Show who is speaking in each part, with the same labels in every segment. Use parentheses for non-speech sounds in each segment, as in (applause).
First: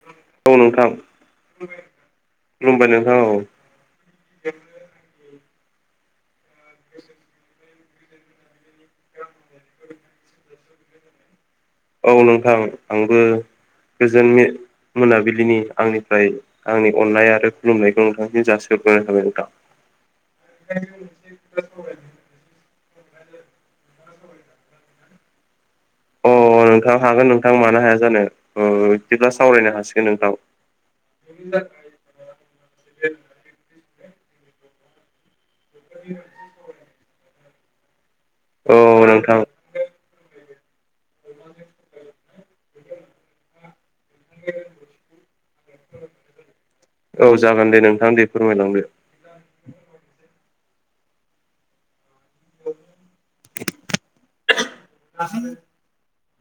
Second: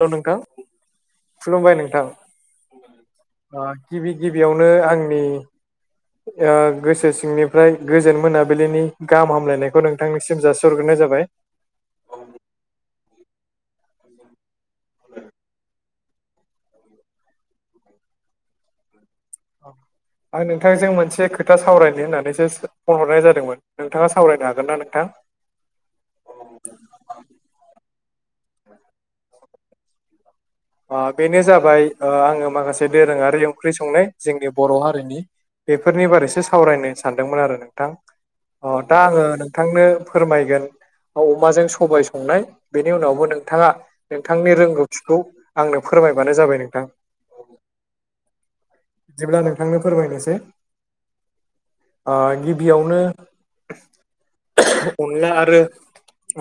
Speaker 1: हेल' नोंथां, खुलुमबाय नोंथां,
Speaker 2: खुलुमबाय नोंथां औ
Speaker 1: ओ गिबि गिबियावनो आंनि गोसो सिंनिफ्राय गोजोन मोनाबिलिनि गाहाम हामलायनायखौ नोंथांनिसिम जासिहग्रोनाय जाबाय।
Speaker 2: औ नोंथां आंबो गोजोननि मोनाबिलिनि आंनिफ्राय आंनि अननाय आरो खुलुमनायखौ नोंथांसि जासिहरग्रोनाय थाबाय नोंथां।
Speaker 1: औ आं नोंथांजों मोनसे खोथा सावरायनो होननानैसो फन हरनाय जादोंमोन नोंथाङा सावरायनो हागोन ना नोंथां?
Speaker 2: अ नोंथां हागोन नोंथां मानो हाया जानो ओ बिदिब्ला सावरायनो हासिगोन नोंथां।
Speaker 1: ओ बेनो जाबाय ओ आङो माखासे दोरोङारि ओंख्रि संनाय जोंनि बर' हारिनि बेफोरनि बारैसो सावरायनो सानदोंमोन आरो नोंथां
Speaker 2: औ
Speaker 1: अ दा आङो
Speaker 2: नोंथां
Speaker 1: नों थांनो फोरमायगोन औ अमाजों सबाय संनाय बेनि उनावबो नोंथाङा नोंथांनि रोंगौथिखौ आंनो फोरमायबानो जाबाय नोंथां।
Speaker 2: औ जागोन दे नोंथां दे फोरमायलांदो
Speaker 1: बिदिब्ला नोंथांनो फोरमायनोसै गिबियावनो अनला आरो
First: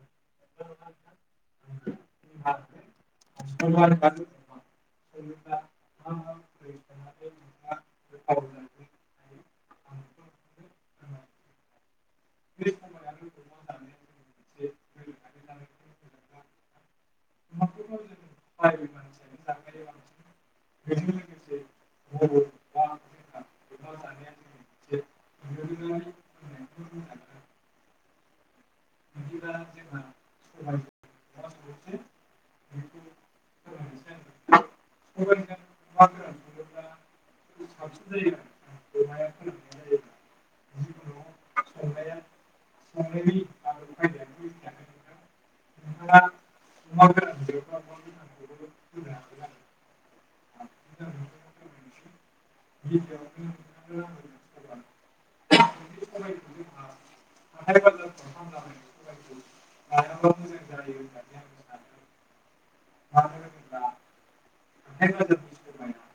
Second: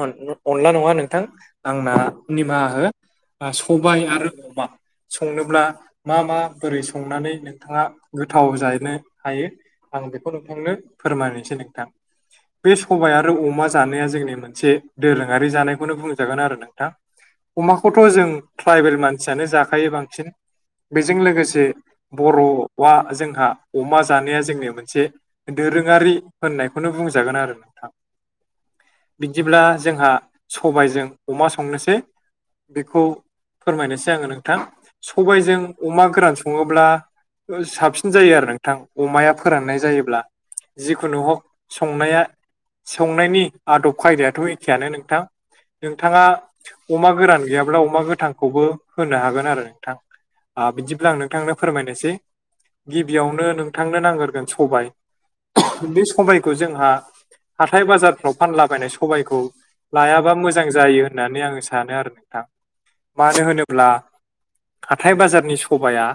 Speaker 1: अन अनला नङा नोंथां आंना निमाहा हो सबाय आरो अमा संनोब्ला मा मा बोरै संनानै नोंथाङा गोथाव जाहैनो हायो आं बेखौ नोंथांनो फोरमायनोसै नोंथां बे सबायाइ आरो अमा जानाया जोंनि मोनसे दोरोङारि जानायखौनो बुंजागोन आरो नोंथां। अमाखौथ' जों ट्राइबेल मानसियानो जाखायो बांसिन बेजों लोगोसे बर'आ जोंहा अमा जानाया जोंनि मोनसे दोरोङारि होननायखौनो बुंजागोन आरो नोंथां। बिदिब्ला जोंहा सबायजों अमा संनोसै बेखौ फोरमायनोसै आङो नोंथां सबायजों अमा गोरान सङोब्ला ओ साबसिन जायो आरो नों थां अमाया फोराननाय जायोब्ला जिखुनु हक संनाया संनायनि आदब खायदायाथ' एखेयानो नोंथां। नोंथाङा अमा गोरान गैयाब्ला अमा गो थांखौबो होनो हागोन आरो नोंथां ओ बिदिब्ला आं नोंथांनो फोरमायनोसै गिबियावनो नोंथांनो नांगोरगोन सबाय बे सबायखौ जोंहा हाथाय बाजारफ्राव फानलाबायनाय सबायखौ लायाबा मोजां जायो होननानै आङो सानो आरो नोंथां। मानो होनोब्ला हाथाय बाजारनि सबाया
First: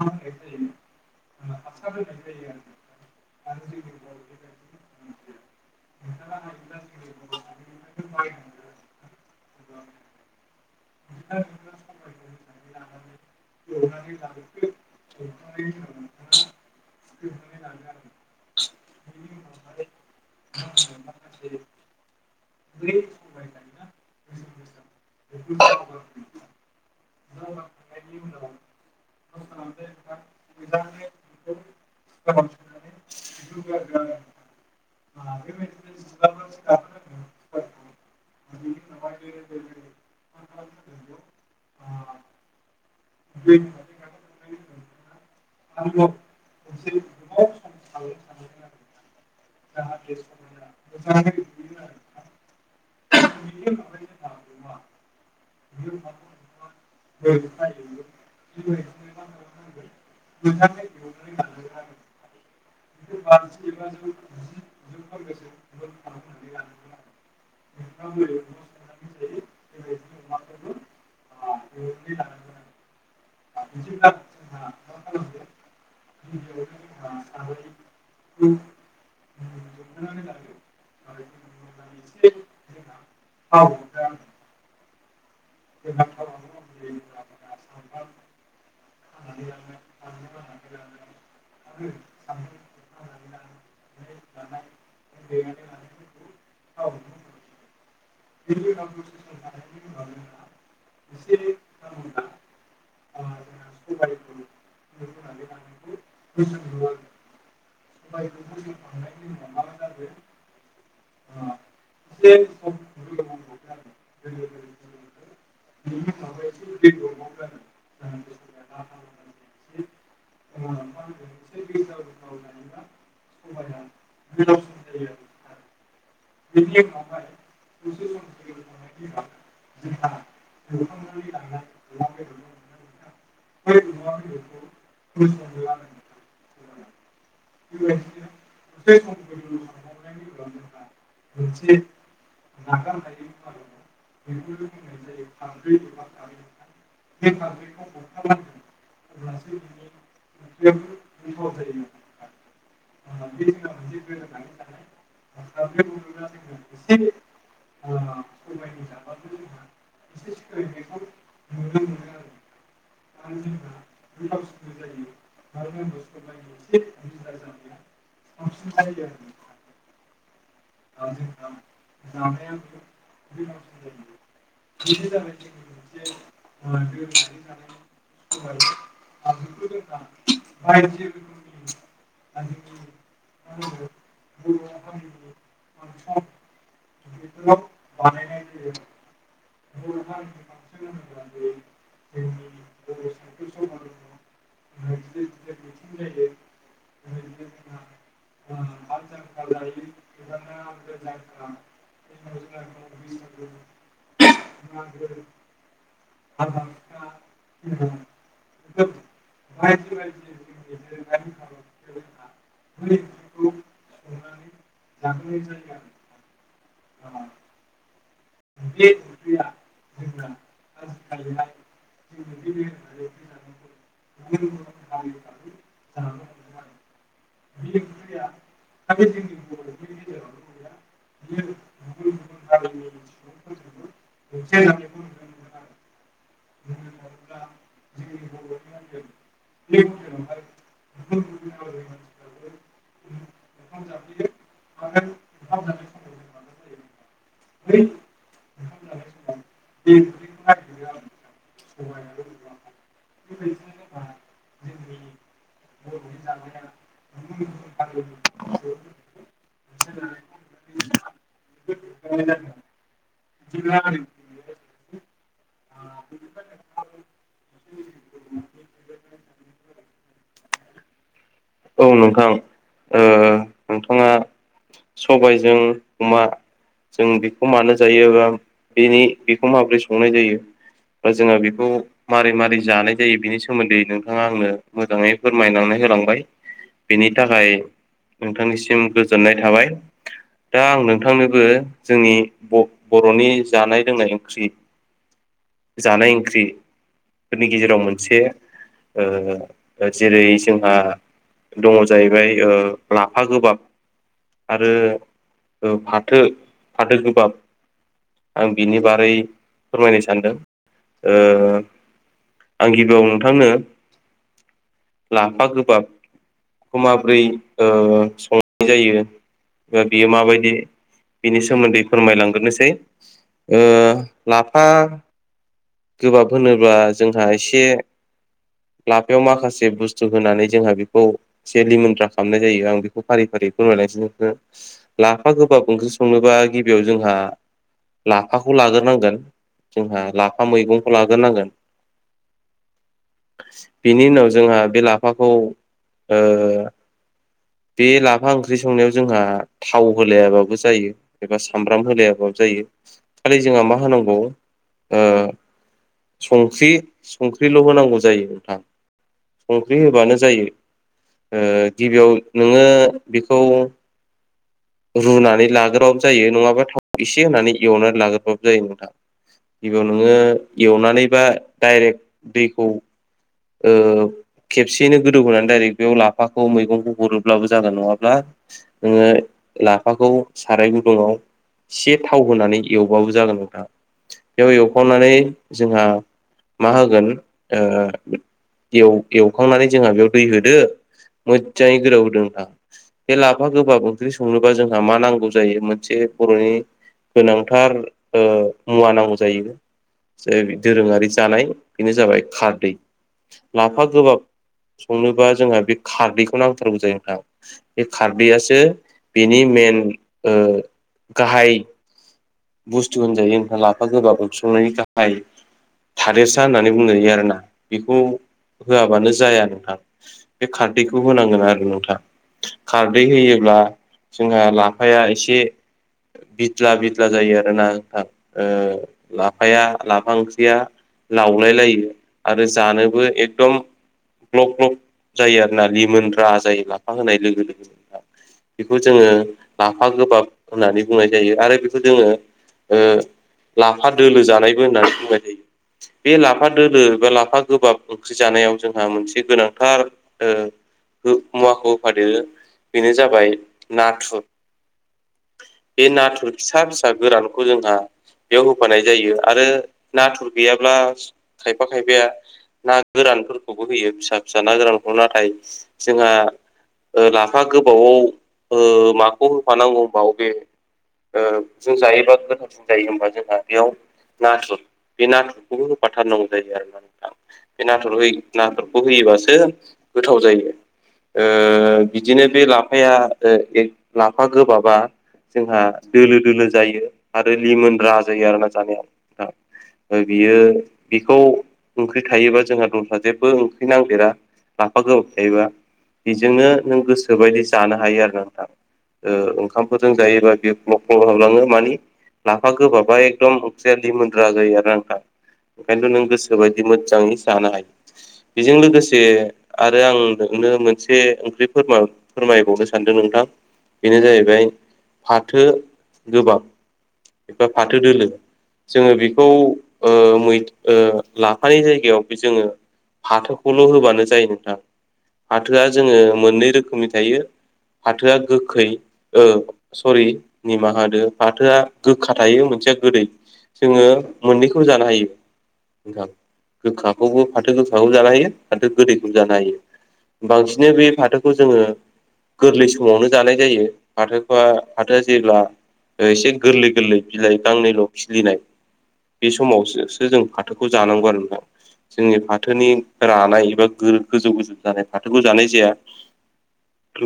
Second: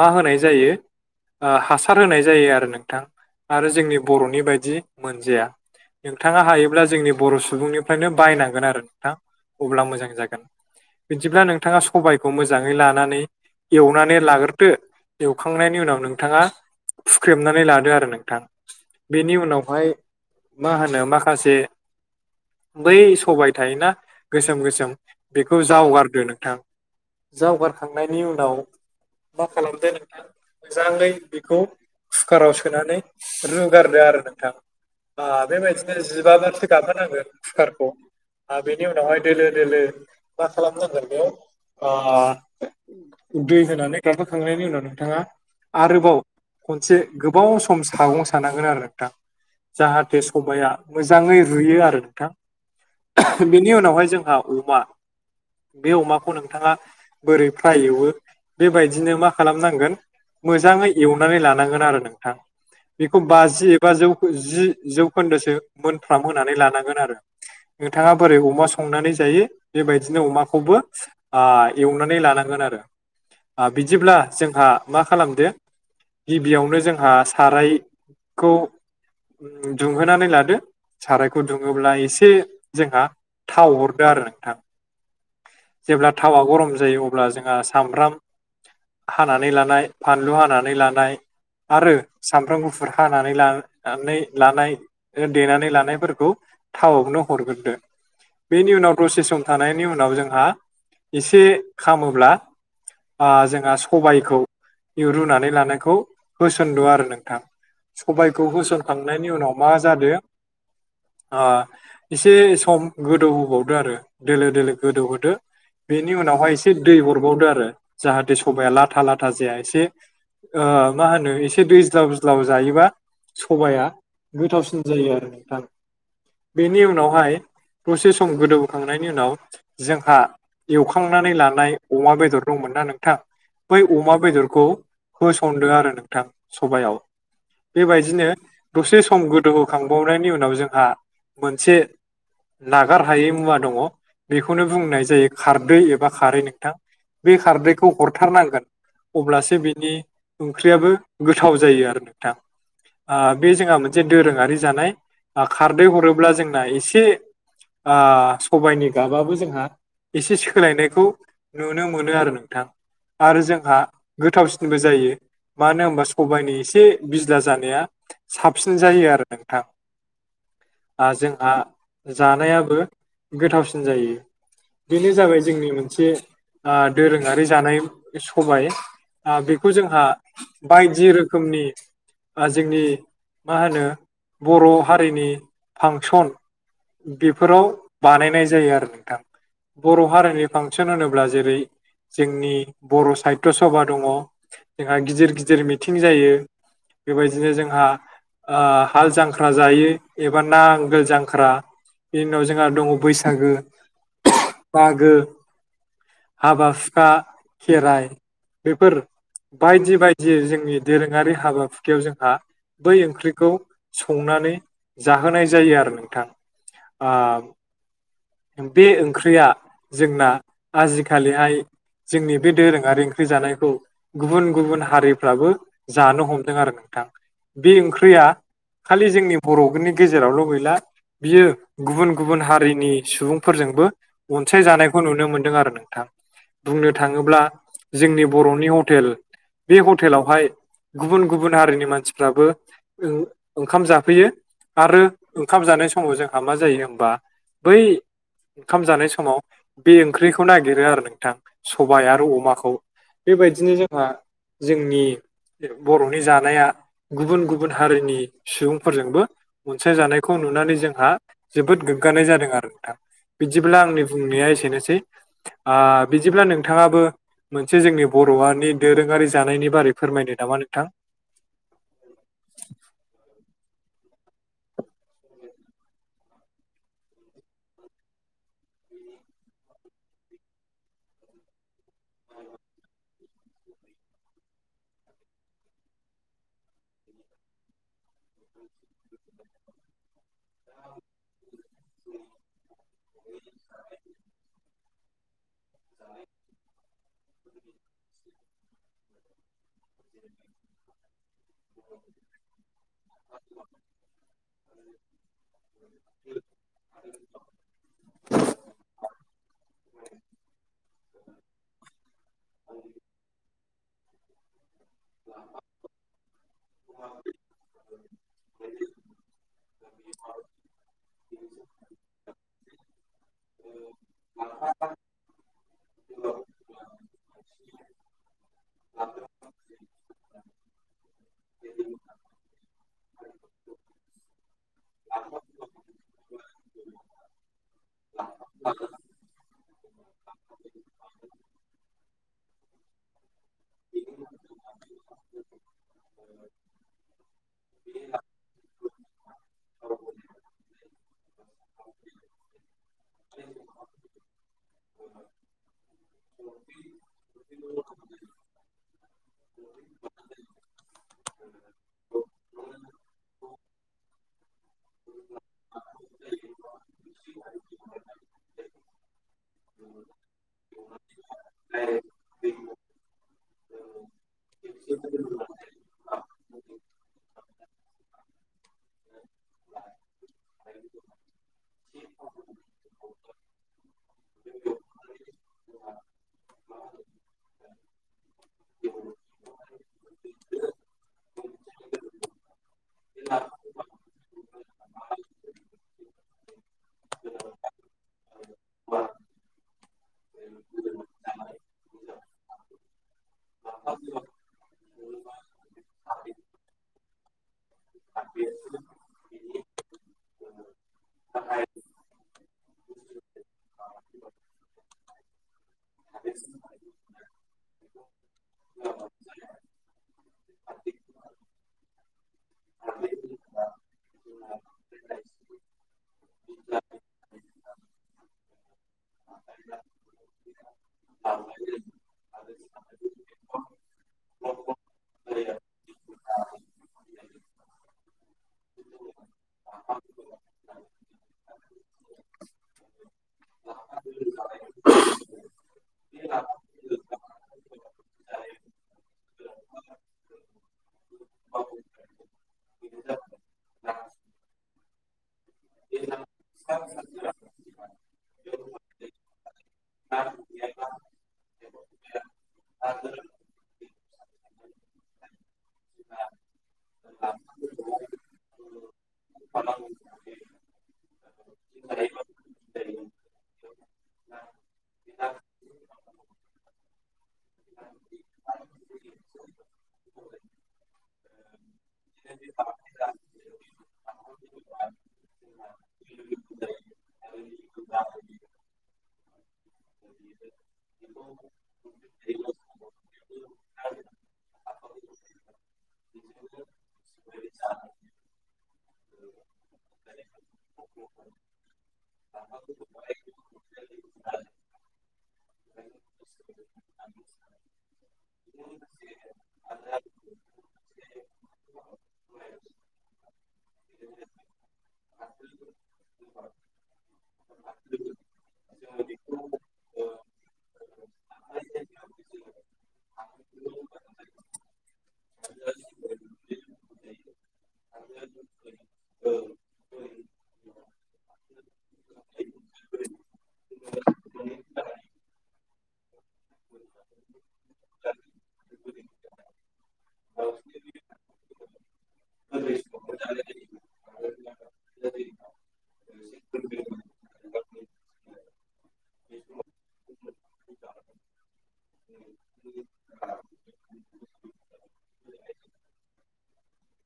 Speaker 1: मा होनाय जायो हासार होनाय जायो आरो नोंथां आरो जोंनि बर'नि बायदि मोनजाया। नोंथाङा हायोब्ला जोंनि बर' सुबुंनिफ्रायनो बायनांगोन आरो नोंथां अब्ला मोजां जागोन। बिदिब्ला नोंथाङा सबायखौ मोजाङै लानानै एवनानै लाग्रोदो। एवखांनायनि उनाव नोंथाङा फुख्रेबनानै लादो आरो नोंथां। बेनि उनावहाय मा होनो माखासे बै सबाय थायोना गोसोम गोसोम बेखौ जावगारदो नोंथां। जावगारखांनायनि उनाव मा खालामदो नोंथां मोजाङै बेखौ कुकाराव सोनानै रुगारदो आरो नोंथां। ओ बेबायदिनो जिबा बारसो गाबहोनांगोन कुकारखौ बेनि उनावहाय दोलो दोलो मा खालाम नांग बेयाव आ दै होनानै गाबहोखांनायनि उनाव नोंथाङा आरोबाव खनसे गोबाव सम सागं सानांगोन आरो नोंथां। जाहाथे सबाया मोजाङै रुयो आरो नोंथां। बेनि उनावहाय जोंहा अमा बे अमाखौ नोंथाङा बोरै फ्राय एवो बेबायदिनो मा खालामनांगोन? मोजाङै एवनानै लानांगोन आरो नोंथां। बेखौ बाजि एबा जौ जि जौखोन्दोसो मोनफ्राम होनानै लानांगोन आरो नोंथाङा बोरै अमा संनानै जायो बेबायदि बिदिनो अमाखौबो ओ एवनानै लानांगोन आरो बिदिब्ला जोंहा मा खालामदो गिबियावनो जोंहा सारायखौ दुंहोनानै लादो सारायखौ दुङोब्ला एसे जोंहा थाव हरदो आरो नोंथां। जेब्ला थावा गरम जायो अब्ला जोंहा सामब्राम हानानै लानाय फानलु हानानै लानाय। आरो सामबफ्र्राम गुफुर हानानै लानानै लानाय देनानै लानायफोरखौ थावआवनो हरग्रोदो। बेनि उनाव दसे सम थानायनि उनाव जोंहा एसे खामोब्ला जोंहा सबायखौ रुनानै लानायखौ कुइसनन्दु आरो नोंथां। सबायखौ होसनखांनायनि उनाव मा जादों ओ एसे सम गोदौहोबावदो आरो दोलो दोलो गोदौहोदो बेनि उनावहाय एसे दै हरबावदो आरो जाहाथे सबाया लाथा लाथा जाया एसे ओ मा होनो एसे दैज्लावज्लाव जायोबा सबाया गोथावसिन जायो आरो नोंथां। बेनि उनावहाय दसे सम गोदौखांनायनि उनाव जोंहा एवखांनानै लानाय अमा बेदर दंमोन नना नोंथां? बै अमा बेदरखौ होसनदों आरो नोंथां सबायाव बेबायदिनो दसे सम गोदौहोखांबावनायनि उनाव जोंहा मोनसे
Speaker 2: (unintelligible)
Speaker 1: नागार हायै मुवा दङ बेखौनो बुंनाय जायो। खारदै एबा खारै नोंथां बे खारदैखौ हरथारनांगोन। अब्लासो बिनि ओंख्रियाबो गोथाव जायो आरो नोंथां। बे जोंहा मोनसे दोरोङारि जानाय खारदै हरोब्ला जोंना एसे ओ सबाइनि गाबाबो जोंहा एसे सोलायनायखौ नुनो मोनो आरो नोंथां। आरो जोंहा गोथावसिनबो जायो मानो होनबा सबाइनि एसे बिज्ला जानाया साबसिन जायो आरो नोंथां। आरो जोंहा जानायाबो गोथावसिन जायो। बेनो जाबाय जोंनि मोनसे आ दोरोङारि जानाय सबाय बेखौ जोंहा बायदि रोखोमनि जोंनि मा होनो बर' हारिनि फांसन बेफोराव बानायनाय जायो आरो नोंथां। बर' हारिनि फांसन होनोब्ला जेरै जोंनि बर' साहित्य सभा दङ जोंहा गिदिर गिदिर मिथिं जायो। बेबायदिनो जोंहा हाल जांख्रा जायो एबा नांगोल जांख्रा बिनि उनाव जोंहा दङ बैसागो। मागो
Speaker 2: (inaudible)
Speaker 1: हाबा हुखा खेराइ बेफोर बायदि बायदि जोंनि दोरोङारि हाबाफुखयाव जोंहा बै ओंख्रिखौ संनानै जाहोनाय जायो आरो नोंथां आ बे ओंख्रिया जोंना आजिखालिहाय जोंनि बे दोरोङारि ओंख्रि जानायखौ गुबुन गुबुन हारिफ्राबो जानो हम हमदों आरो नोंथां बे ओंख्रिया खालि जोंनि बर'नि गेजेरावल' गैला बियो गुबुन-गुबुन हारिनि सुबुंफोरजोंबो अनसायजानायखौ नुनो मोनदों आरो नोंथां बुंनो थाङोब्ला जोंनि बर'नि हटेल बे हटेलावहाय गुबुन-गुबुन हारिनि मानसिफ्राबो ओं ओंखाम जाफैयो आरो ओंखाम जानाय समाव जोंहा मा जायो होमबा बै ओंखाम जानाय समाव बे ओंख्रिखौ नागिरो आरो नोंथां सबाइ आरो अमाखौ बेबायदिनो जोंहा जोंनि बर'नि जानाया गुबुन-गुबुन हारिनि सुबुंफोरजोंबो अनसायजानायखौ नुनानै जोंहा जोबोद गोग्गानाय जादों आरो नोंथां बिदिब्ला आंनि बुंनाया एसेनोसै आ बिदिब्ला नोंथाङाबो मोनसे जोंनि बर'आनि दोरोङारि जानायनि बारै फोरमायदो नामा नोंथां
Speaker 2: औ नोंथां ओ नोंथाङा सबाइजों अमा जों बेखौ मानो जायो बा बेनि बेखौ माब्रै संनाय जायो बा जोंहा बेखौ मारै मारै जानाय जायो बिनि सोमोन्दै नोंथाङा आंनो मोजाङै फोरमायनानै होलांबाय बेनि थाखाय नोंथांनिसिम गोजोननाय थाबाय दा आं नोंथांनोबो जोंनि ब बर'नि जानाय लोंनाय ओंख्रि जानाय ओंख्रि फोरनि गेजेराव मोनसे ओ जेरै जोंहा दङ जाहैबाय ओ लाफा गोबाब आरो ओ फाथो फाथो गोबाब आं बिनि बारै फोरमायनो सानदों ओ आं गिबियाव नोंथांनो लाफा गोबाब खौ माब्रै ओ संनाय जायो ओ बियो माबायदि बिनि सोमोन्दै फोरमायलांगोरनोसै ओ लाफा गोबाब होनोब्ला जोंहा एसे लाफायाव माखासे बुस्थु होनानै जोंहा बेखौ एसे लिमोनद्रा खामनाय जायो आं बेखौ फारि फारि फोरमायलायसै नो लाफा गोबाब ओंख्रि संनोबा गिबियाव जोंहा लाफाखौ लाग्रोनांगोन जोंहा लाफा मैगंखौ लाग्रोनांगोन बेनि उनाव जोंहा बे लाफाखौ ओ बे लाफा ओंख्रि संनायाव जोंहा थाव होलायाबाबो जायो एबा सामब्राम होलायाबाबो जायो। खालि जोंहा मा होनांगौ ओ संख्रि संख्रिल' होनांगौ जायो नोंथां संख्रि होबानो जायो। ओ गिबियाव नोङो बेखौ रुनानै लागोरबाबो जायो नङाबा थाव इसे होनानै एवनानै लागोरबाबो जायो नोंथां गिबियाव नोङो एवनानै बा डाइरेक्ट दैखौ ओ खेबसेयैनो गोदौहोनानै दाइरेक्ट बेयाव लाफाखौ मैगंखौ हरोब्लाबो जागोन नङाब्ला नोङो लाफाखौ साराय गुदुङाव से थाव होनानै एवबाबो जागोन नोंथां बेयाव एवखांनानै जोंहा मा होगोन ओ एव एवखांनानै जोंहा बेयाव दै होदो मोदजाङै गोदौ होदो नोंथां बे लाफा गोबाब ओंख्रि संनोबा जोंहा मा नांगौ जायो मोनसे बर'नि गोनांथार ओ मुवा नांगौ जायो। (unintelligible) दोरोङारि जानाय बेनो जाबाय खारदै लाफा गोबाब संनोबा जोंहा बे खारदैखौनो नांथारगौ जायो नोंथां बे खारदैआसो बेनि मेन ओ गाहाय बुस्थु होनजायो नोंथां लाफा गोबाब ओख्रि संनायनि गाहाय थादेरसा होननानै बुंनो हायो आरोना बेखौ होआबानो जाया नोंथां बे खारदैखौ होनांगोन आरो नोंथां खारदै होयोब्ला जोंहा लाफाया एसे बिद्ला बिद ला जायो आरो ना नोंथां लाफाया लाफा ओंख्रिया लावलाय लायो आरो जानोबो एकदम ग्लक ग्लक जायो आरोना लिमोनग्रा जायो लाफा होनाय लोगो लोगो बेखौ जोङो लाफा गोबाब होननानै बुंनाय जायो आरो जोङो ओ लाफा दोलो जानायबो होननानै बुंबाय जायो बे लाफा दोलो बा लाफा गोबाब ओंख्रि जानायाव जोंहा मोनसे गोनांथार ओ मुवाखौ होफादेरो बेनो जाबाय नाथुर बे नाथुर फिसा फिसा गोरानखौ जोंहा बेयाव होफानाय जायो आरो नाथुर गैयाब्ला खायफा खायफाया ना गोरानफोरखौबो होयो फिसा फिसा ना गोरानखौ नाथाय जोंहा लाफा गोबावाव ओ माखौ होफानांगौ होनोबा अबे ओ जों जायोबा गोथावसिन जायो होमबा जोंहा बेयाव नाथुर बे नाथुर गुबुनु फाथार नांगौ जायो आरो ना नोंथां बे नाथुर हो नाथुरखौ होयोबासो गोथाव जायो ओ बिदिनो बे लाफाया ओ ए लाफा गोबाबा जोंहा दोलो दोलो जायो आरो लिमोन रा जायो आरोना जानायाव बियो बेखौ ओंख्रि थायोबा जोंहा दंस्रा जेबो ओंख्रि नांदेरा लाफा गोबाब थायोबा बेजोंनो नों गोसोबायदि जानो हायो आरो ना नोंथां ओ ओंखामफोरजों जायोबा बे ग्लब ब हाबलाङो मानि लाफा गोबाबा एकदम ओंख्रिया लिमोनद्रा जायो आरो नोंथां ओंखायनोथ' नों गोसोबायदि मोजाङै जानो हायो बेजों लोगोसे आरो आं नोंनो मोनसे ओंख्रि फोरमाय फोरमायबावनो सानदों नोंथां बेनो जाहैबाय थो गोबाब एबा फाथो दोलो जोङो बेखौ ओ मै लाफानि जायगायावबो जोङो फाथोखौल' होबानो जायो नोंथां फाथोआ जोङो मोननै रोखोमनि थायो फाथोआ गोखै ओ सरि निमाहा होदो फाथोआ गोखा थायो मोनसेया गोदै जोङो मोननैखौबो जानो हायो नोंथां गोखाखौबो फाथो गोखाखौबो जानो हायो फाथो गोदैखौबो जानो हायो बांसिन बे फाथोखौ जोङो गोरलै समावनो जानाय जायो फाथोखौ फा जेब्ला एसे गोरलै गोरलै बिलाइ गांनैल' खिलिनाय बे समावोसो जों फाथोखौ जानांगौ आरो नोंथां जोंनि फाथोनि रानाय एबा गोजौ गोजौ जानाय फाथोखौ जानाय जाया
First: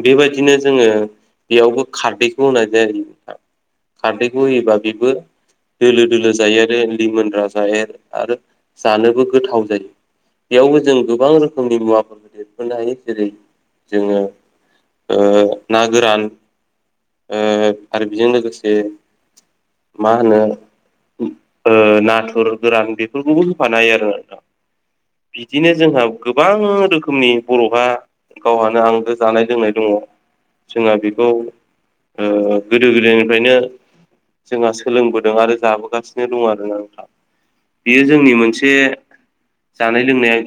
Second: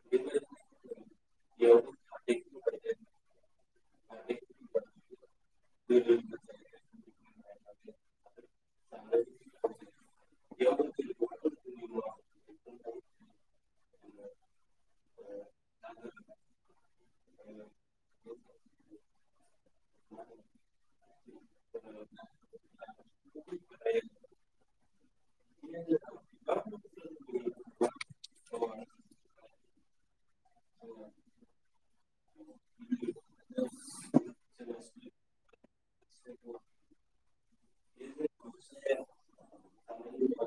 Speaker 2: बेबायदिनो जोङो बेयावबो खारदैखौ होनाय जायो खारदैखौ होयोबा बेबो दोलो दोलो जायो आरो लिमोनग्रा जायो आरो आरो जानोबो गोथाव जायो बेयावबो जों गोबां रोखोमनि मुवाफोरखौ देरफानो हायो जेरै जोङो ओ ना गोरान ओ आरो बेजों लोगोसे मा होनो। नाथुर गोरान बेफोरखौबो होफानो हायो आरो बिदिनो जोंहा गोबां रोखोमनि बर'हा। गावहानो आंगो जानाय लोंनाय दङ जोंहा बेखौ ओ गोदो गोदायनिफ्रायनो जोंहा सोलोंबोदों आरो जाबोगासिनो दं आरोना नोंथां। बियो जोंनि मोनसे जानाय लोंनाय।